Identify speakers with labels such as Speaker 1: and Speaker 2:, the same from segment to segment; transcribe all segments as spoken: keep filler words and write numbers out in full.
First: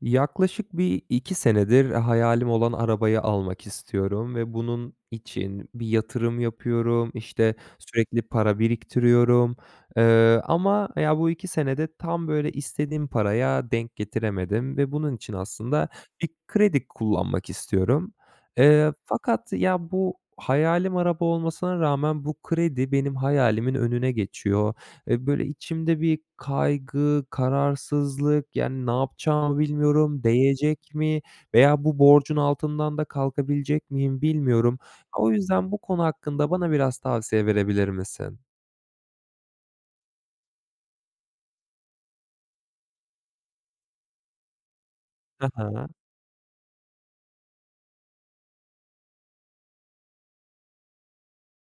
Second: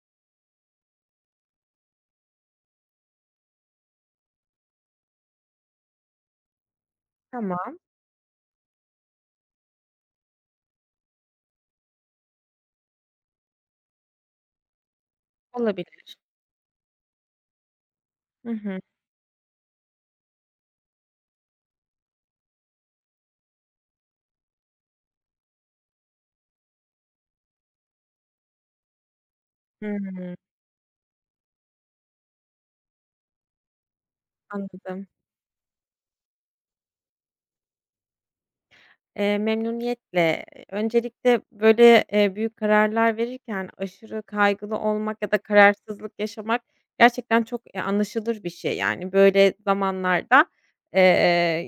Speaker 1: Yaklaşık bir iki senedir hayalim olan arabayı almak istiyorum ve bunun için bir yatırım yapıyorum, İşte
Speaker 2: Tamam,
Speaker 1: sürekli para biriktiriyorum, eee, ama ya, bu iki senede tam böyle istediğim paraya denk getiremedim ve bunun için aslında
Speaker 2: olabilir.
Speaker 1: bir kredi kullanmak istiyorum.
Speaker 2: Hı hı.
Speaker 1: Eee, fakat ya, bu hayalim araba olmasına rağmen bu kredi benim hayalimin önüne geçiyor. Eee, böyle içimde bir kaygı, kararsızlık, yani, ne yapacağımı bilmiyorum,
Speaker 2: Hımm,
Speaker 1: değecek mi veya bu borcun altından da kalkabilecek miyim bilmiyorum.
Speaker 2: anladım.
Speaker 1: O yüzden bu konu hakkında bana biraz tavsiye verebilir misin?
Speaker 2: Eee, memnuniyetle. Öncelikle, böyle, eee, büyük kararlar verirken aşırı kaygılı olmak ya da
Speaker 1: Aha.
Speaker 2: kararsızlık yaşamak gerçekten çok, eee, anlaşılır bir şey. Yani, böyle zamanlarda, eee,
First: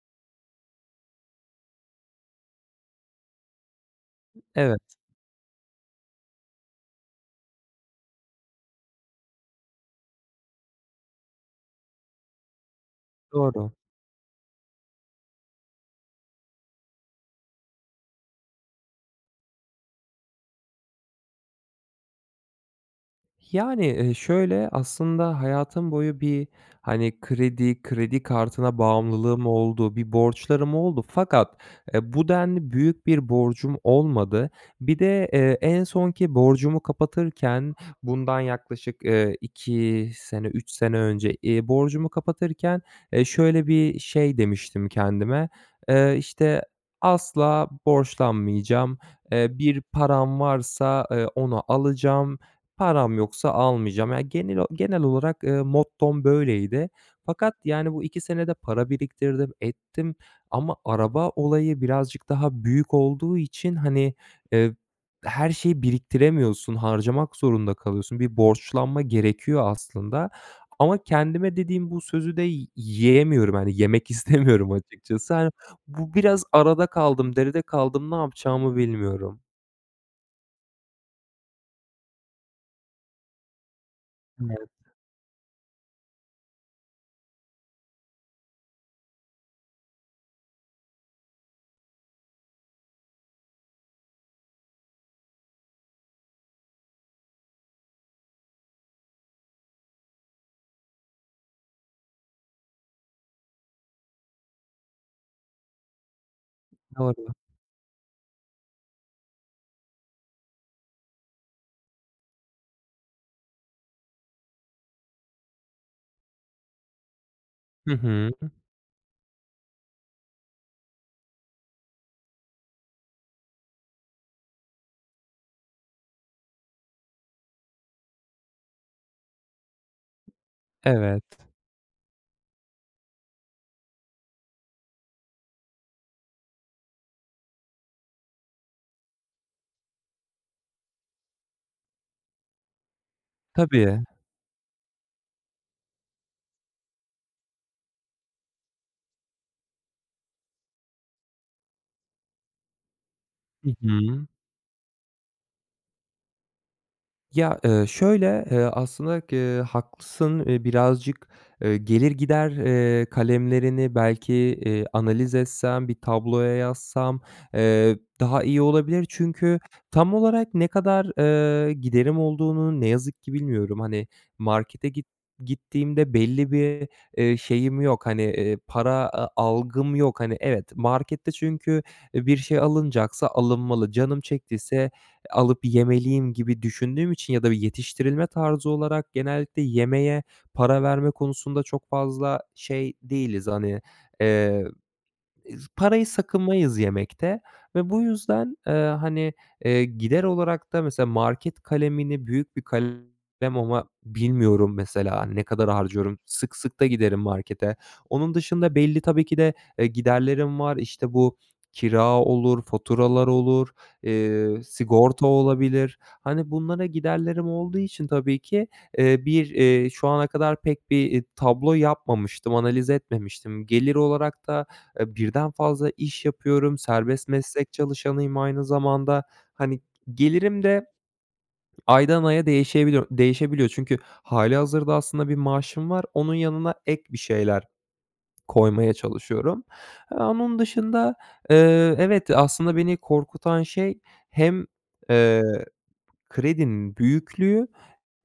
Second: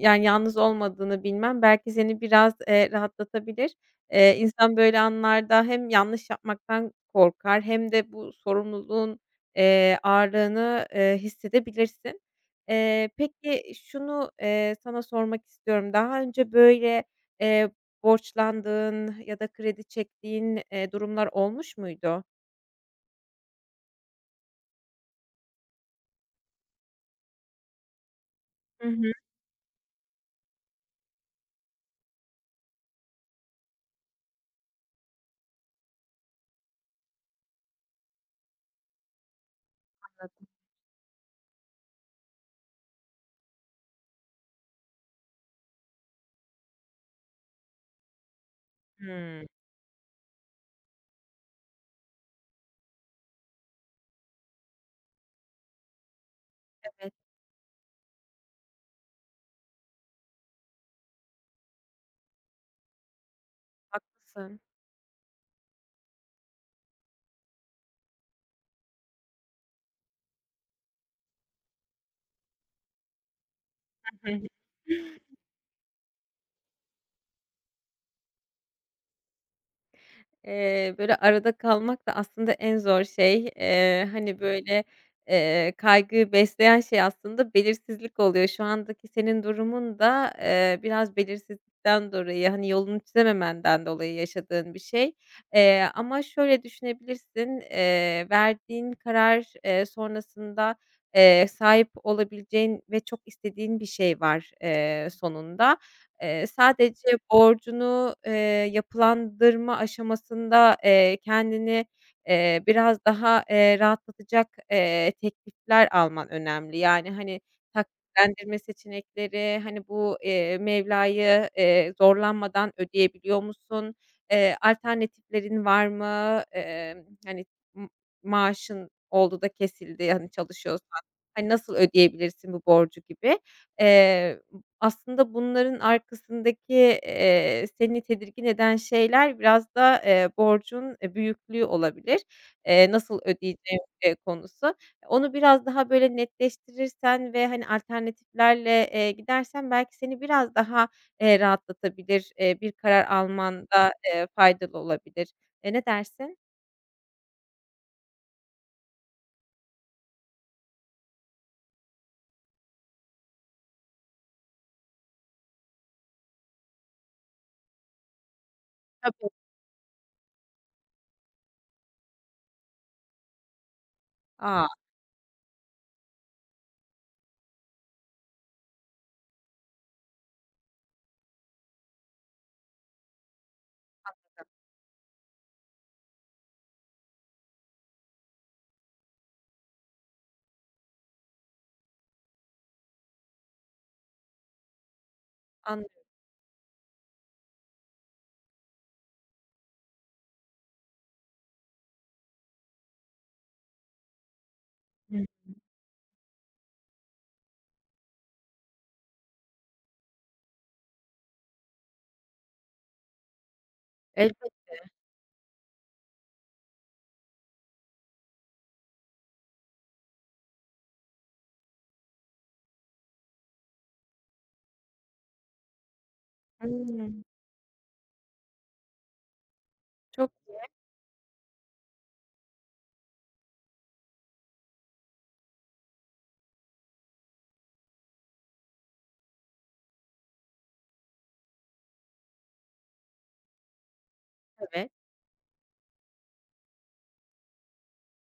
Speaker 2: yani, yalnız olmadığını bilmem belki seni biraz, eee, rahatlatabilir. Eee, insan
Speaker 1: Evet,
Speaker 2: böyle anlarda hem yanlış yapmaktan korkar hem de bu sorumluluğun, eee, ağırlığını, eee, hissedebilirsin. Eee,
Speaker 1: doğru.
Speaker 2: peki şunu, eee, sana sormak istiyorum. Daha önce böyle, Eee, borçlandığın ya da kredi çektiğin, eee, durumlar olmuş muydu?
Speaker 1: Yani, eee, şöyle, aslında hayatım boyu bir, hani, kredi, kredi kartına
Speaker 2: Hı hı.
Speaker 1: bağımlılığım oldu, bir borçlarım oldu fakat, eee, bu denli büyük bir borcum olmadı. Bir de, eee, en sonki borcumu kapatırken, bundan yaklaşık, eee, iki
Speaker 2: Anladım.
Speaker 1: sene, üç sene önce, eee, borcumu kapatırken, eee, şöyle bir şey demiştim kendime, eee, işte, "Asla borçlanmayacağım,
Speaker 2: Hımm.
Speaker 1: eee, bir param varsa, eee, onu alacağım. Param yoksa almayacağım." Yani genel o genel olarak, eee, mottom böyleydi.
Speaker 2: Evet,
Speaker 1: Fakat, yani, bu iki senede para biriktirdim, ettim ama araba olayı birazcık daha büyük olduğu için, hani,
Speaker 2: haklısın.
Speaker 1: eee, her şeyi biriktiremiyorsun, harcamak zorunda kalıyorsun. Bir borçlanma gerekiyor aslında ama kendime dediğim bu sözü de y yiyemiyorum, hani, yemek
Speaker 2: Hı
Speaker 1: istemiyorum
Speaker 2: hı.
Speaker 1: açıkçası. Hani, bu biraz arada kaldım, deride kaldım, ne yapacağımı bilmiyorum.
Speaker 2: Eee, böyle, arada kalmak da aslında en zor şey. Eee, hani,
Speaker 1: Evet.
Speaker 2: böyle, eee, kaygıyı besleyen şey aslında belirsizlik oluyor. Şu andaki senin durumun da, eee, biraz belirsizlikten dolayı, hani, yolunu çizememenden dolayı yaşadığın bir şey. Eee, ama şöyle düşünebilirsin, eee, verdiğin karar, eee, sonrasında, eee, sahip olabileceğin ve çok istediğin bir şey var, eee, sonunda. Eee, sadece
Speaker 1: Doğru.
Speaker 2: borcunu, eee, yapılandırma aşamasında, eee, kendini, eee, biraz daha, eee, rahatlatacak, eee, teklifler alman önemli. Yani, hani,
Speaker 1: Hı hı.
Speaker 2: taksitlendirme seçenekleri, hani, bu, eee, mevlayı, eee, zorlanmadan ödeyebiliyor musun? Eee, alternatiflerin var mı? Emm, hani, m maaşın oldu da kesildi, hani, çalışıyorsan,
Speaker 1: Evet.
Speaker 2: hani, nasıl ödeyebilirsin bu borcu gibi. Eee Aslında bunların arkasındaki, eee, seni tedirgin eden şeyler biraz da, eee, borcun, eee, büyüklüğü olabilir. Eee, nasıl ödeyeceğim,
Speaker 1: Tabii.
Speaker 2: eee, konusu. Onu biraz daha böyle netleştirirsen ve, hani, alternatiflerle, eee, gidersen belki seni biraz daha, eee, rahatlatabilir, eee, bir karar almanda
Speaker 1: Hı
Speaker 2: da,
Speaker 1: hı.
Speaker 2: faydalı olabilir. E, ne dersin?
Speaker 1: Ya, eee, şöyle, eee, aslında, eee, haklısın. Eee, birazcık, eee, gelir gider, eee, kalemlerini belki, eee, analiz etsem, bir tabloya yazsam, eee, daha iyi olabilir.
Speaker 2: Tabii.
Speaker 1: Çünkü tam olarak ne kadar, eee, giderim olduğunu ne yazık ki bilmiyorum. Hani,
Speaker 2: A!
Speaker 1: markete git gittiğimde belli bir, eee, şeyim yok. Hani, eee, para a algım yok. Hani, evet, markette çünkü, eee, bir şey alınacaksa alınmalı. Canım çektiyse alıp yemeliyim gibi düşündüğüm için ya da bir yetiştirilme tarzı olarak genellikle yemeğe para verme konusunda çok fazla şey değiliz. Hani, eee, parayı
Speaker 2: Anlıyorum.
Speaker 1: sakınmayız yemekte ve bu yüzden, eee, hani, eee, gider olarak da mesela market kalemini büyük bir kalem ama bilmiyorum mesela
Speaker 2: Hıı.
Speaker 1: hani ne kadar harcıyorum. Sık sık da giderim markete. Onun dışında belli tabii ki de, eee, giderlerim var. İşte, bu kira olur, faturalar olur, eee,
Speaker 2: Elbette.
Speaker 1: sigorta olabilir. Hani, bunlara giderlerim olduğu için tabii ki, eee, bir, eee, şu ana kadar pek bir, eee, tablo yapmamıştım, analiz etmemiştim. Gelir olarak da Eee, birden fazla iş yapıyorum,
Speaker 2: Hımm.
Speaker 1: serbest meslek çalışanıyım aynı zamanda. Hani,
Speaker 2: Çok.
Speaker 1: gelirim de aydan aya değişebiliyor değişebiliyor. Çünkü hâlihazırda aslında bir maaşım var. Onun yanına ek bir şeyler koymaya çalışıyorum. Eee, onun dışında, eee, evet, aslında beni korkutan şey hem,
Speaker 2: Evet.
Speaker 1: eee Kredinin büyüklüğü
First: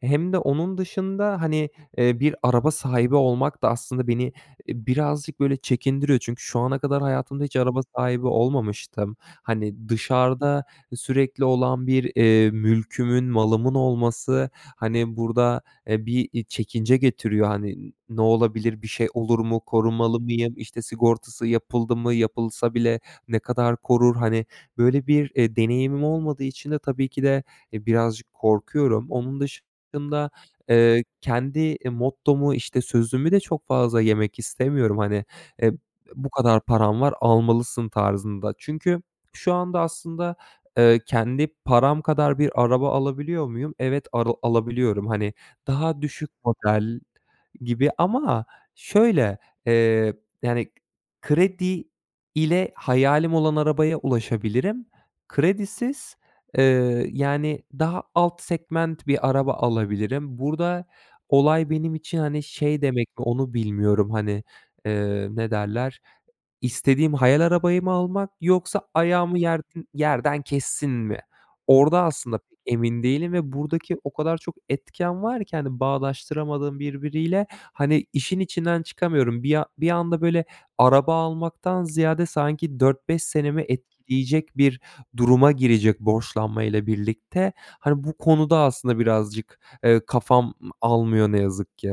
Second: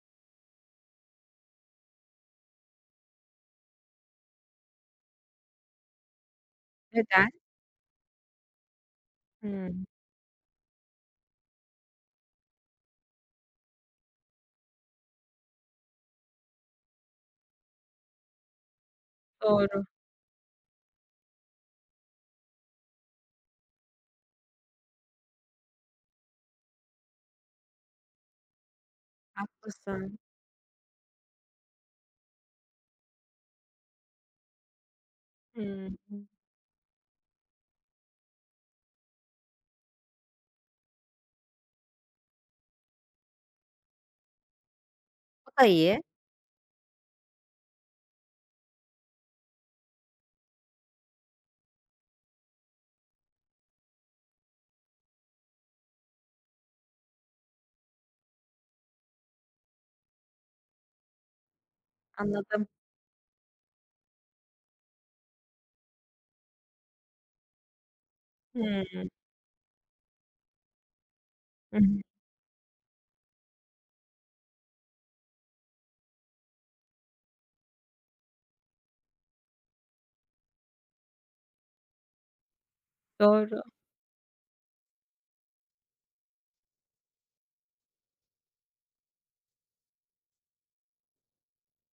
Speaker 1: hem de onun dışında, hani, eee, bir araba sahibi olmak da aslında beni, eee, birazcık böyle çekindiriyor. Çünkü şu ana kadar
Speaker 2: Neden?
Speaker 1: hayatımda hiç araba sahibi olmamıştım.
Speaker 2: Hımm.
Speaker 1: Hani, dışarıda sürekli olan bir, eee, mülkümün, malımın olması, hani, burada, eee, bir, iii, çekince getiriyor. Hani, "Ne olabilir, bir şey olur mu,
Speaker 2: Doğru.
Speaker 1: korumalı mıyım, işte, sigortası yapıldı mı, yapılsa bile ne kadar korur?" Hani, böyle bir, eee, deneyimim olmadığı için de tabii ki de e, birazcık korkuyorum. Onun
Speaker 2: Haklısın.
Speaker 1: dışında, eee, kendi, eee, mottomu, işte, sözümü de çok fazla yemek istemiyorum. Hani, eee,
Speaker 2: Hımm.
Speaker 1: "Bu kadar param var, almalısın." tarzında. Çünkü şu anda aslında, eee, kendi param kadar bir araba alabiliyor muyum? Evet, ara alabiliyorum. Hani,
Speaker 2: O da iyi.
Speaker 1: daha düşük model gibi ama şöyle, eee, yani, kredi ile hayalim olan arabaya ulaşabilirim. Kredisiz. Eee, yani, daha alt segment bir araba alabilirim. Burada olay benim için, hani,
Speaker 2: Anladım.
Speaker 1: şey demek mi onu bilmiyorum, hani, eee, ne derler, İstediğim hayal arabayı mı almak yoksa
Speaker 2: Hımm.
Speaker 1: ayağımı yerden yerden kessin mi?
Speaker 2: Hı hı.
Speaker 1: Orada aslında pek emin değilim ve buradaki o kadar çok etken var ki, hani, bağdaştıramadığım birbiriyle, hani, işin içinden çıkamıyorum. Bir a bir anda böyle araba almaktan ziyade sanki dört beş senemi
Speaker 2: Doğru.
Speaker 1: etkileyecek bir duruma girecek borçlanmayla birlikte. Hani, bu konuda aslında birazcık, eee, kafam almıyor ne yazık ki.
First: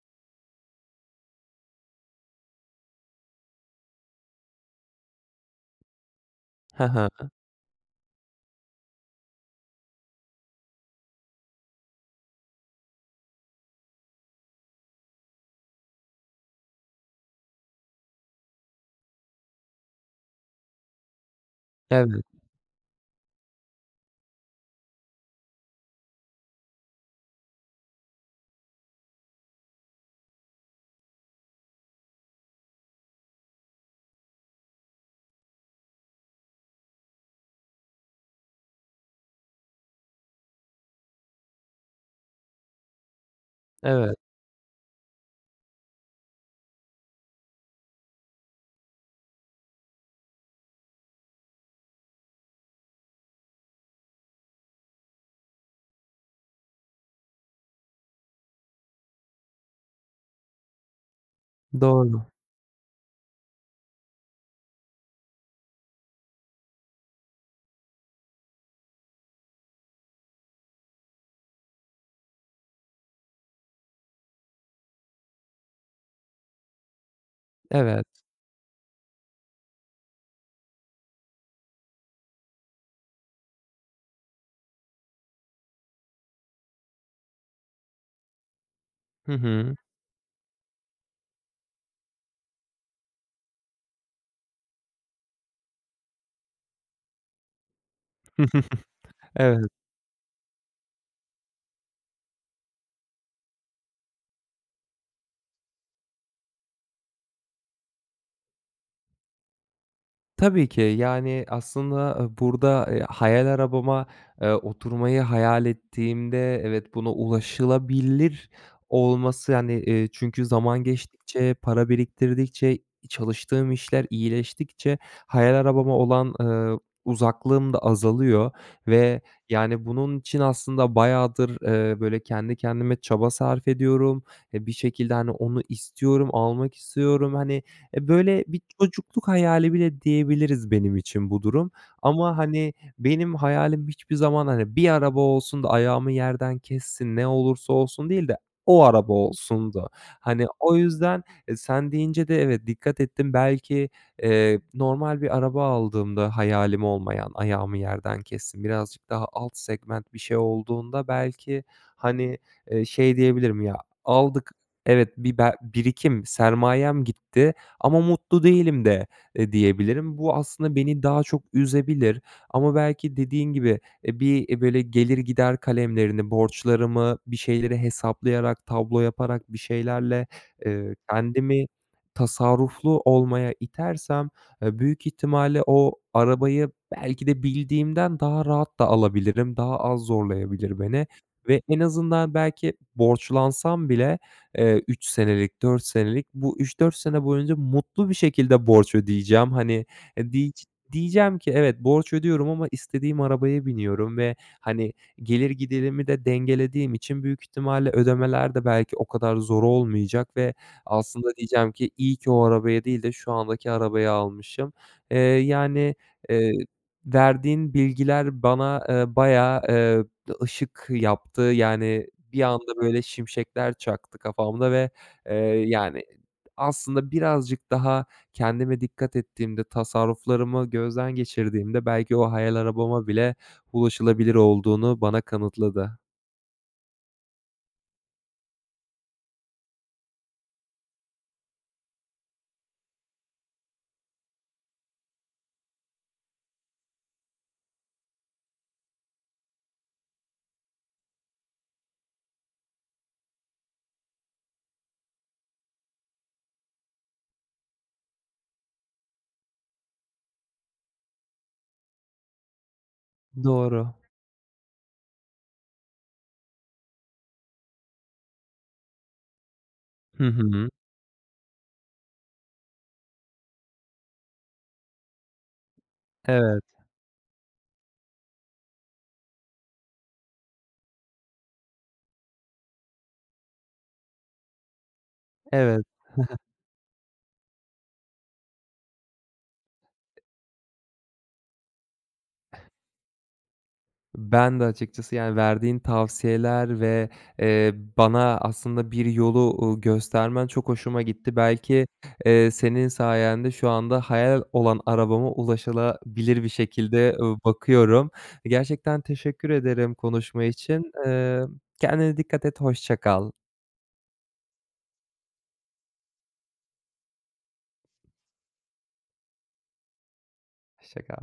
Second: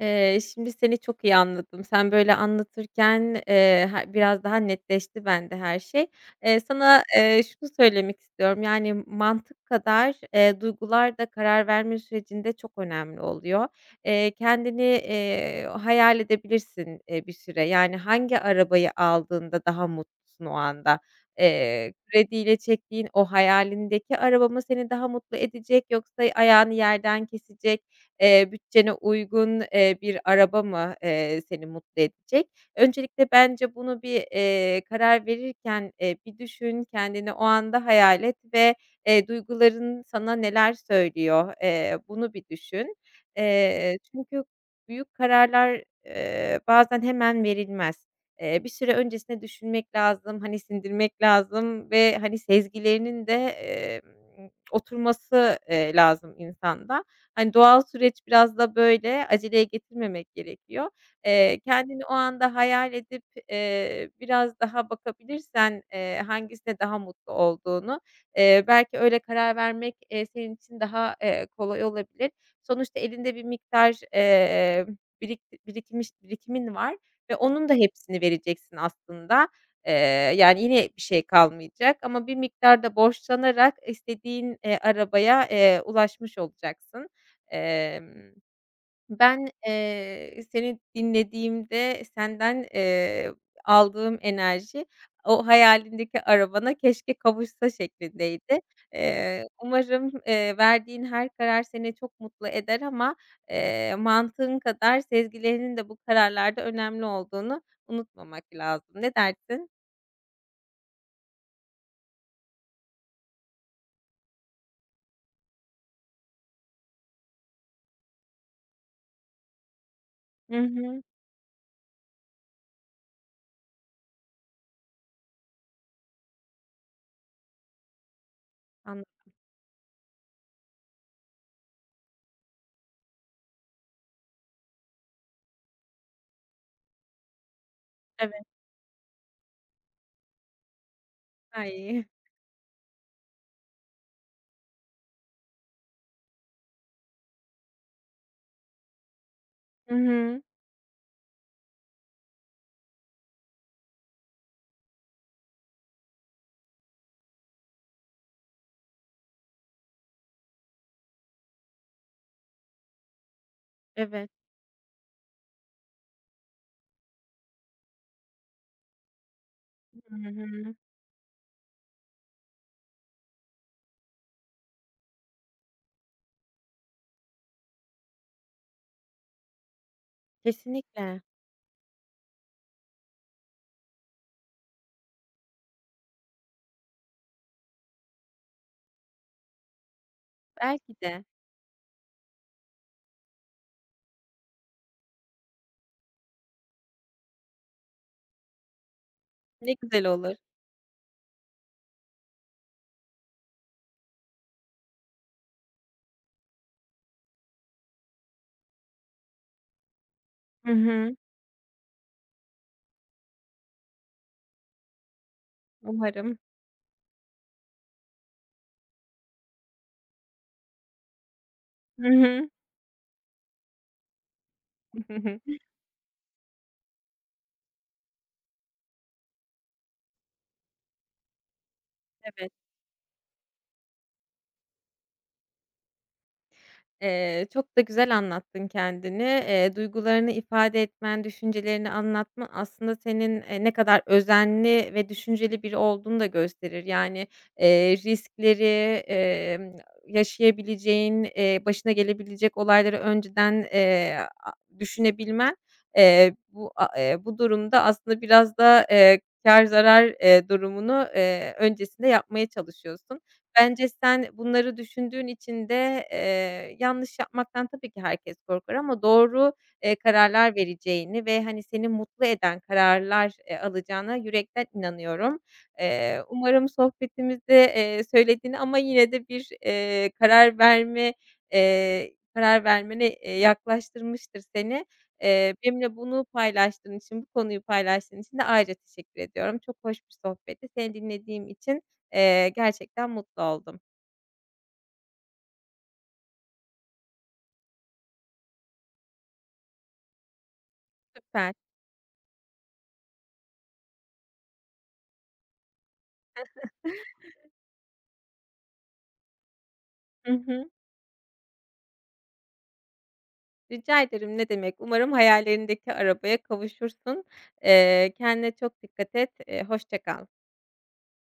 Speaker 2: Eee, şimdi seni çok iyi anladım. Sen böyle anlatırken, eee, ha biraz daha netleşti bende her şey. Eee,
Speaker 1: Hı
Speaker 2: sana,
Speaker 1: hı.
Speaker 2: eee, şunu söylemek istiyorum, yani mantık kadar, eee, duygular da karar verme sürecinde çok önemli oluyor. Eee, kendini, eee, hayal edebilirsin, eee, bir süre. Yani hangi arabayı aldığında daha mutlusun o anda? Eee,
Speaker 1: Evet,
Speaker 2: krediyle çektiğin o hayalindeki araba mı seni daha mutlu edecek yoksa ayağını yerden kesecek Eee, bütçene uygun, eee, bir araba mı, eee, seni mutlu edecek? Öncelikle bence bunu bir, eee, karar verirken, eee, bir düşün, kendini o anda hayal et ve, eee, duyguların sana neler söylüyor? Eee, bunu bir düşün. Eee,
Speaker 1: evet.
Speaker 2: çünkü büyük kararlar, eee, bazen hemen verilmez. Eee, bir süre öncesine düşünmek lazım, hani, sindirmek lazım ve, hani, sezgilerinin de, emm, oturması, eee, lazım insanda. Hani, doğal süreç biraz da böyle, aceleye getirmemek gerekiyor. Eee, kendini o
Speaker 1: Doğru.
Speaker 2: anda hayal edip, eee, biraz daha bakabilirsen, eee, hangisinde daha mutlu olduğunu, eee, belki öyle karar vermek, eee, senin için daha, eee, kolay olabilir. Sonuçta elinde bir miktar, eee, birik birikimiş birikimin var ve onun da
Speaker 1: Evet.
Speaker 2: hepsini vereceksin aslında. Eee, Yani, yine bir şey kalmayacak ama bir miktar da borçlanarak istediğin, eee, arabaya, eee, ulaşmış olacaksın. Emm
Speaker 1: Hı
Speaker 2: ben,
Speaker 1: hı.
Speaker 2: eee, seni dinlediğimde senden, eee, aldığım enerji o hayalindeki arabana keşke kavuşsa şeklindeydi. Eee,
Speaker 1: Evet.
Speaker 2: umarım, eee, verdiğin her karar seni çok mutlu eder ama, eee, mantığın kadar sezgilerinin de bu kararlarda önemli olduğunu unutmamak lazım. Ne dersin?
Speaker 1: Tabii ki. Yani, aslında, eee, burada, eee, hayal arabama, eee, oturmayı hayal ettiğimde evet, buna ulaşılabilir olması, yani, eee, çünkü
Speaker 2: Hı
Speaker 1: zaman
Speaker 2: hı.
Speaker 1: geçtikçe, para biriktirdikçe, çalıştığım işler iyileştikçe hayal arabama olan, eee, uzaklığım da azalıyor
Speaker 2: Anladım.
Speaker 1: ve, yani, bunun için aslında bayağıdır, eee, böyle, kendi kendime çaba sarf ediyorum. E, bir şekilde, hani, onu istiyorum, almak istiyorum. Hani, e, böyle
Speaker 2: Evet,
Speaker 1: bir çocukluk hayali bile diyebiliriz benim için bu
Speaker 2: daha
Speaker 1: durum
Speaker 2: iyi.
Speaker 1: ama, hani, benim hayalim hiçbir zaman, hani, bir araba olsun da ayağımı yerden kessin, ne olursa olsun değil de o araba olsundu.
Speaker 2: Hı hı.
Speaker 1: Hani, o yüzden, e, sen deyince de evet, dikkat ettim. Belki, eee, normal bir araba aldığımda hayalim olmayan, ayağımı yerden kessin, birazcık daha alt segment bir şey olduğunda belki, hani, eee, şey diyebilirim, "Ya,
Speaker 2: Evet.
Speaker 1: aldık, evet, bir be birikim, sermayem gitti ama mutlu değilim de, eee,
Speaker 2: Hı
Speaker 1: diyebilirim. Bu
Speaker 2: hı.
Speaker 1: aslında beni daha çok üzebilir ama belki dediğin gibi, eee, bir, eee, böyle gelir gider kalemlerini, borçlarımı, bir şeyleri hesaplayarak, tablo yaparak bir şeylerle, eee,
Speaker 2: Kesinlikle.
Speaker 1: kendimi tasarruflu olmaya itersem, eee, büyük ihtimalle o arabayı belki de bildiğimden daha rahat da alabilirim. Daha az zorlayabilir
Speaker 2: Belki
Speaker 1: beni
Speaker 2: de.
Speaker 1: ve en azından belki borçlansam bile, eee, üç senelik, dört senelik. Bu üç dört sene boyunca mutlu bir şekilde borç ödeyeceğim.
Speaker 2: Ne
Speaker 1: Hani,
Speaker 2: güzel
Speaker 1: eee,
Speaker 2: olur.
Speaker 1: diyic diyeceğim ki evet, borç ödüyorum ama istediğim arabaya biniyorum ve, hani, gelir giderimi de dengelediğim için büyük ihtimalle ödemeler de belki o kadar zor olmayacak ve
Speaker 2: Hı hı.
Speaker 1: aslında diyeceğim ki iyi ki o arabaya değil de şu andaki arabayı almışım. Eee, yani,
Speaker 2: Umarım.
Speaker 1: eee, verdiğin bilgiler bana, eee, bayağı, eee ışık yaptı.
Speaker 2: Hı
Speaker 1: Yani bir
Speaker 2: hı.
Speaker 1: anda böyle şimşekler çaktı kafamda ve,
Speaker 2: Hı
Speaker 1: eee,
Speaker 2: hı.
Speaker 1: yani aslında birazcık daha kendime dikkat ettiğimde, tasarruflarımı gözden geçirdiğimde belki o
Speaker 2: Evet.
Speaker 1: hayal arabama bile ulaşılabilir olduğunu bana kanıtladı.
Speaker 2: Eee, çok da güzel anlattın kendini. Eee, duygularını ifade etmen, düşüncelerini anlatman aslında senin, eee, ne kadar özenli ve düşünceli biri olduğunu da gösterir. Yani, eee, riskleri, emm, yaşayabileceğin, eee, başına gelebilecek olayları önceden, eee, a düşünebilmen, eee, bu a eee, bu durumda aslında biraz da, eee, kâr zarar, eee, durumunu, eee, öncesinde yapmaya çalışıyorsun. Bence
Speaker 1: Doğru.
Speaker 2: sen bunları düşündüğün için de, eee, yanlış yapmaktan tabii ki herkes korkar ama doğru, eee,
Speaker 1: Hı
Speaker 2: kararlar
Speaker 1: hı.
Speaker 2: vereceğini ve, hani, seni mutlu eden kararlar, eee, alacağına yürekten inanıyorum. Eee,
Speaker 1: Evet,
Speaker 2: umarım sohbetimizde, eee, söylediğini ama yine de bir, eee, karar verme, eee, karar vermene, eee, yaklaştırmıştır seni. Eee,
Speaker 1: evet.
Speaker 2: benimle bunu paylaştığın için, bu konuyu paylaştığın için de ayrıca teşekkür ediyorum. Çok hoş bir sohbetti. Seni dinlediğim için Eee, gerçekten mutlu oldum.
Speaker 1: Ben de açıkçası, yani, verdiğin tavsiyeler ve, eee, bana aslında bir yolu, uuu, göstermen çok hoşuma gitti.
Speaker 2: Süper.
Speaker 1: Belki, eee, senin sayende şu anda hayal olan arabama ulaşılabilir bir şekilde, ııı, bakıyorum. Gerçekten teşekkür ederim
Speaker 2: Hı
Speaker 1: konuşma
Speaker 2: hı.
Speaker 1: için. Eee, kendine dikkat et, hoşça kal.
Speaker 2: Rica ederim, ne demek. Umarım hayallerindeki arabaya kavuşursun. Eee, kendine çok dikkat et. Eee, hoşça kal.
Speaker 1: Hoşça kal.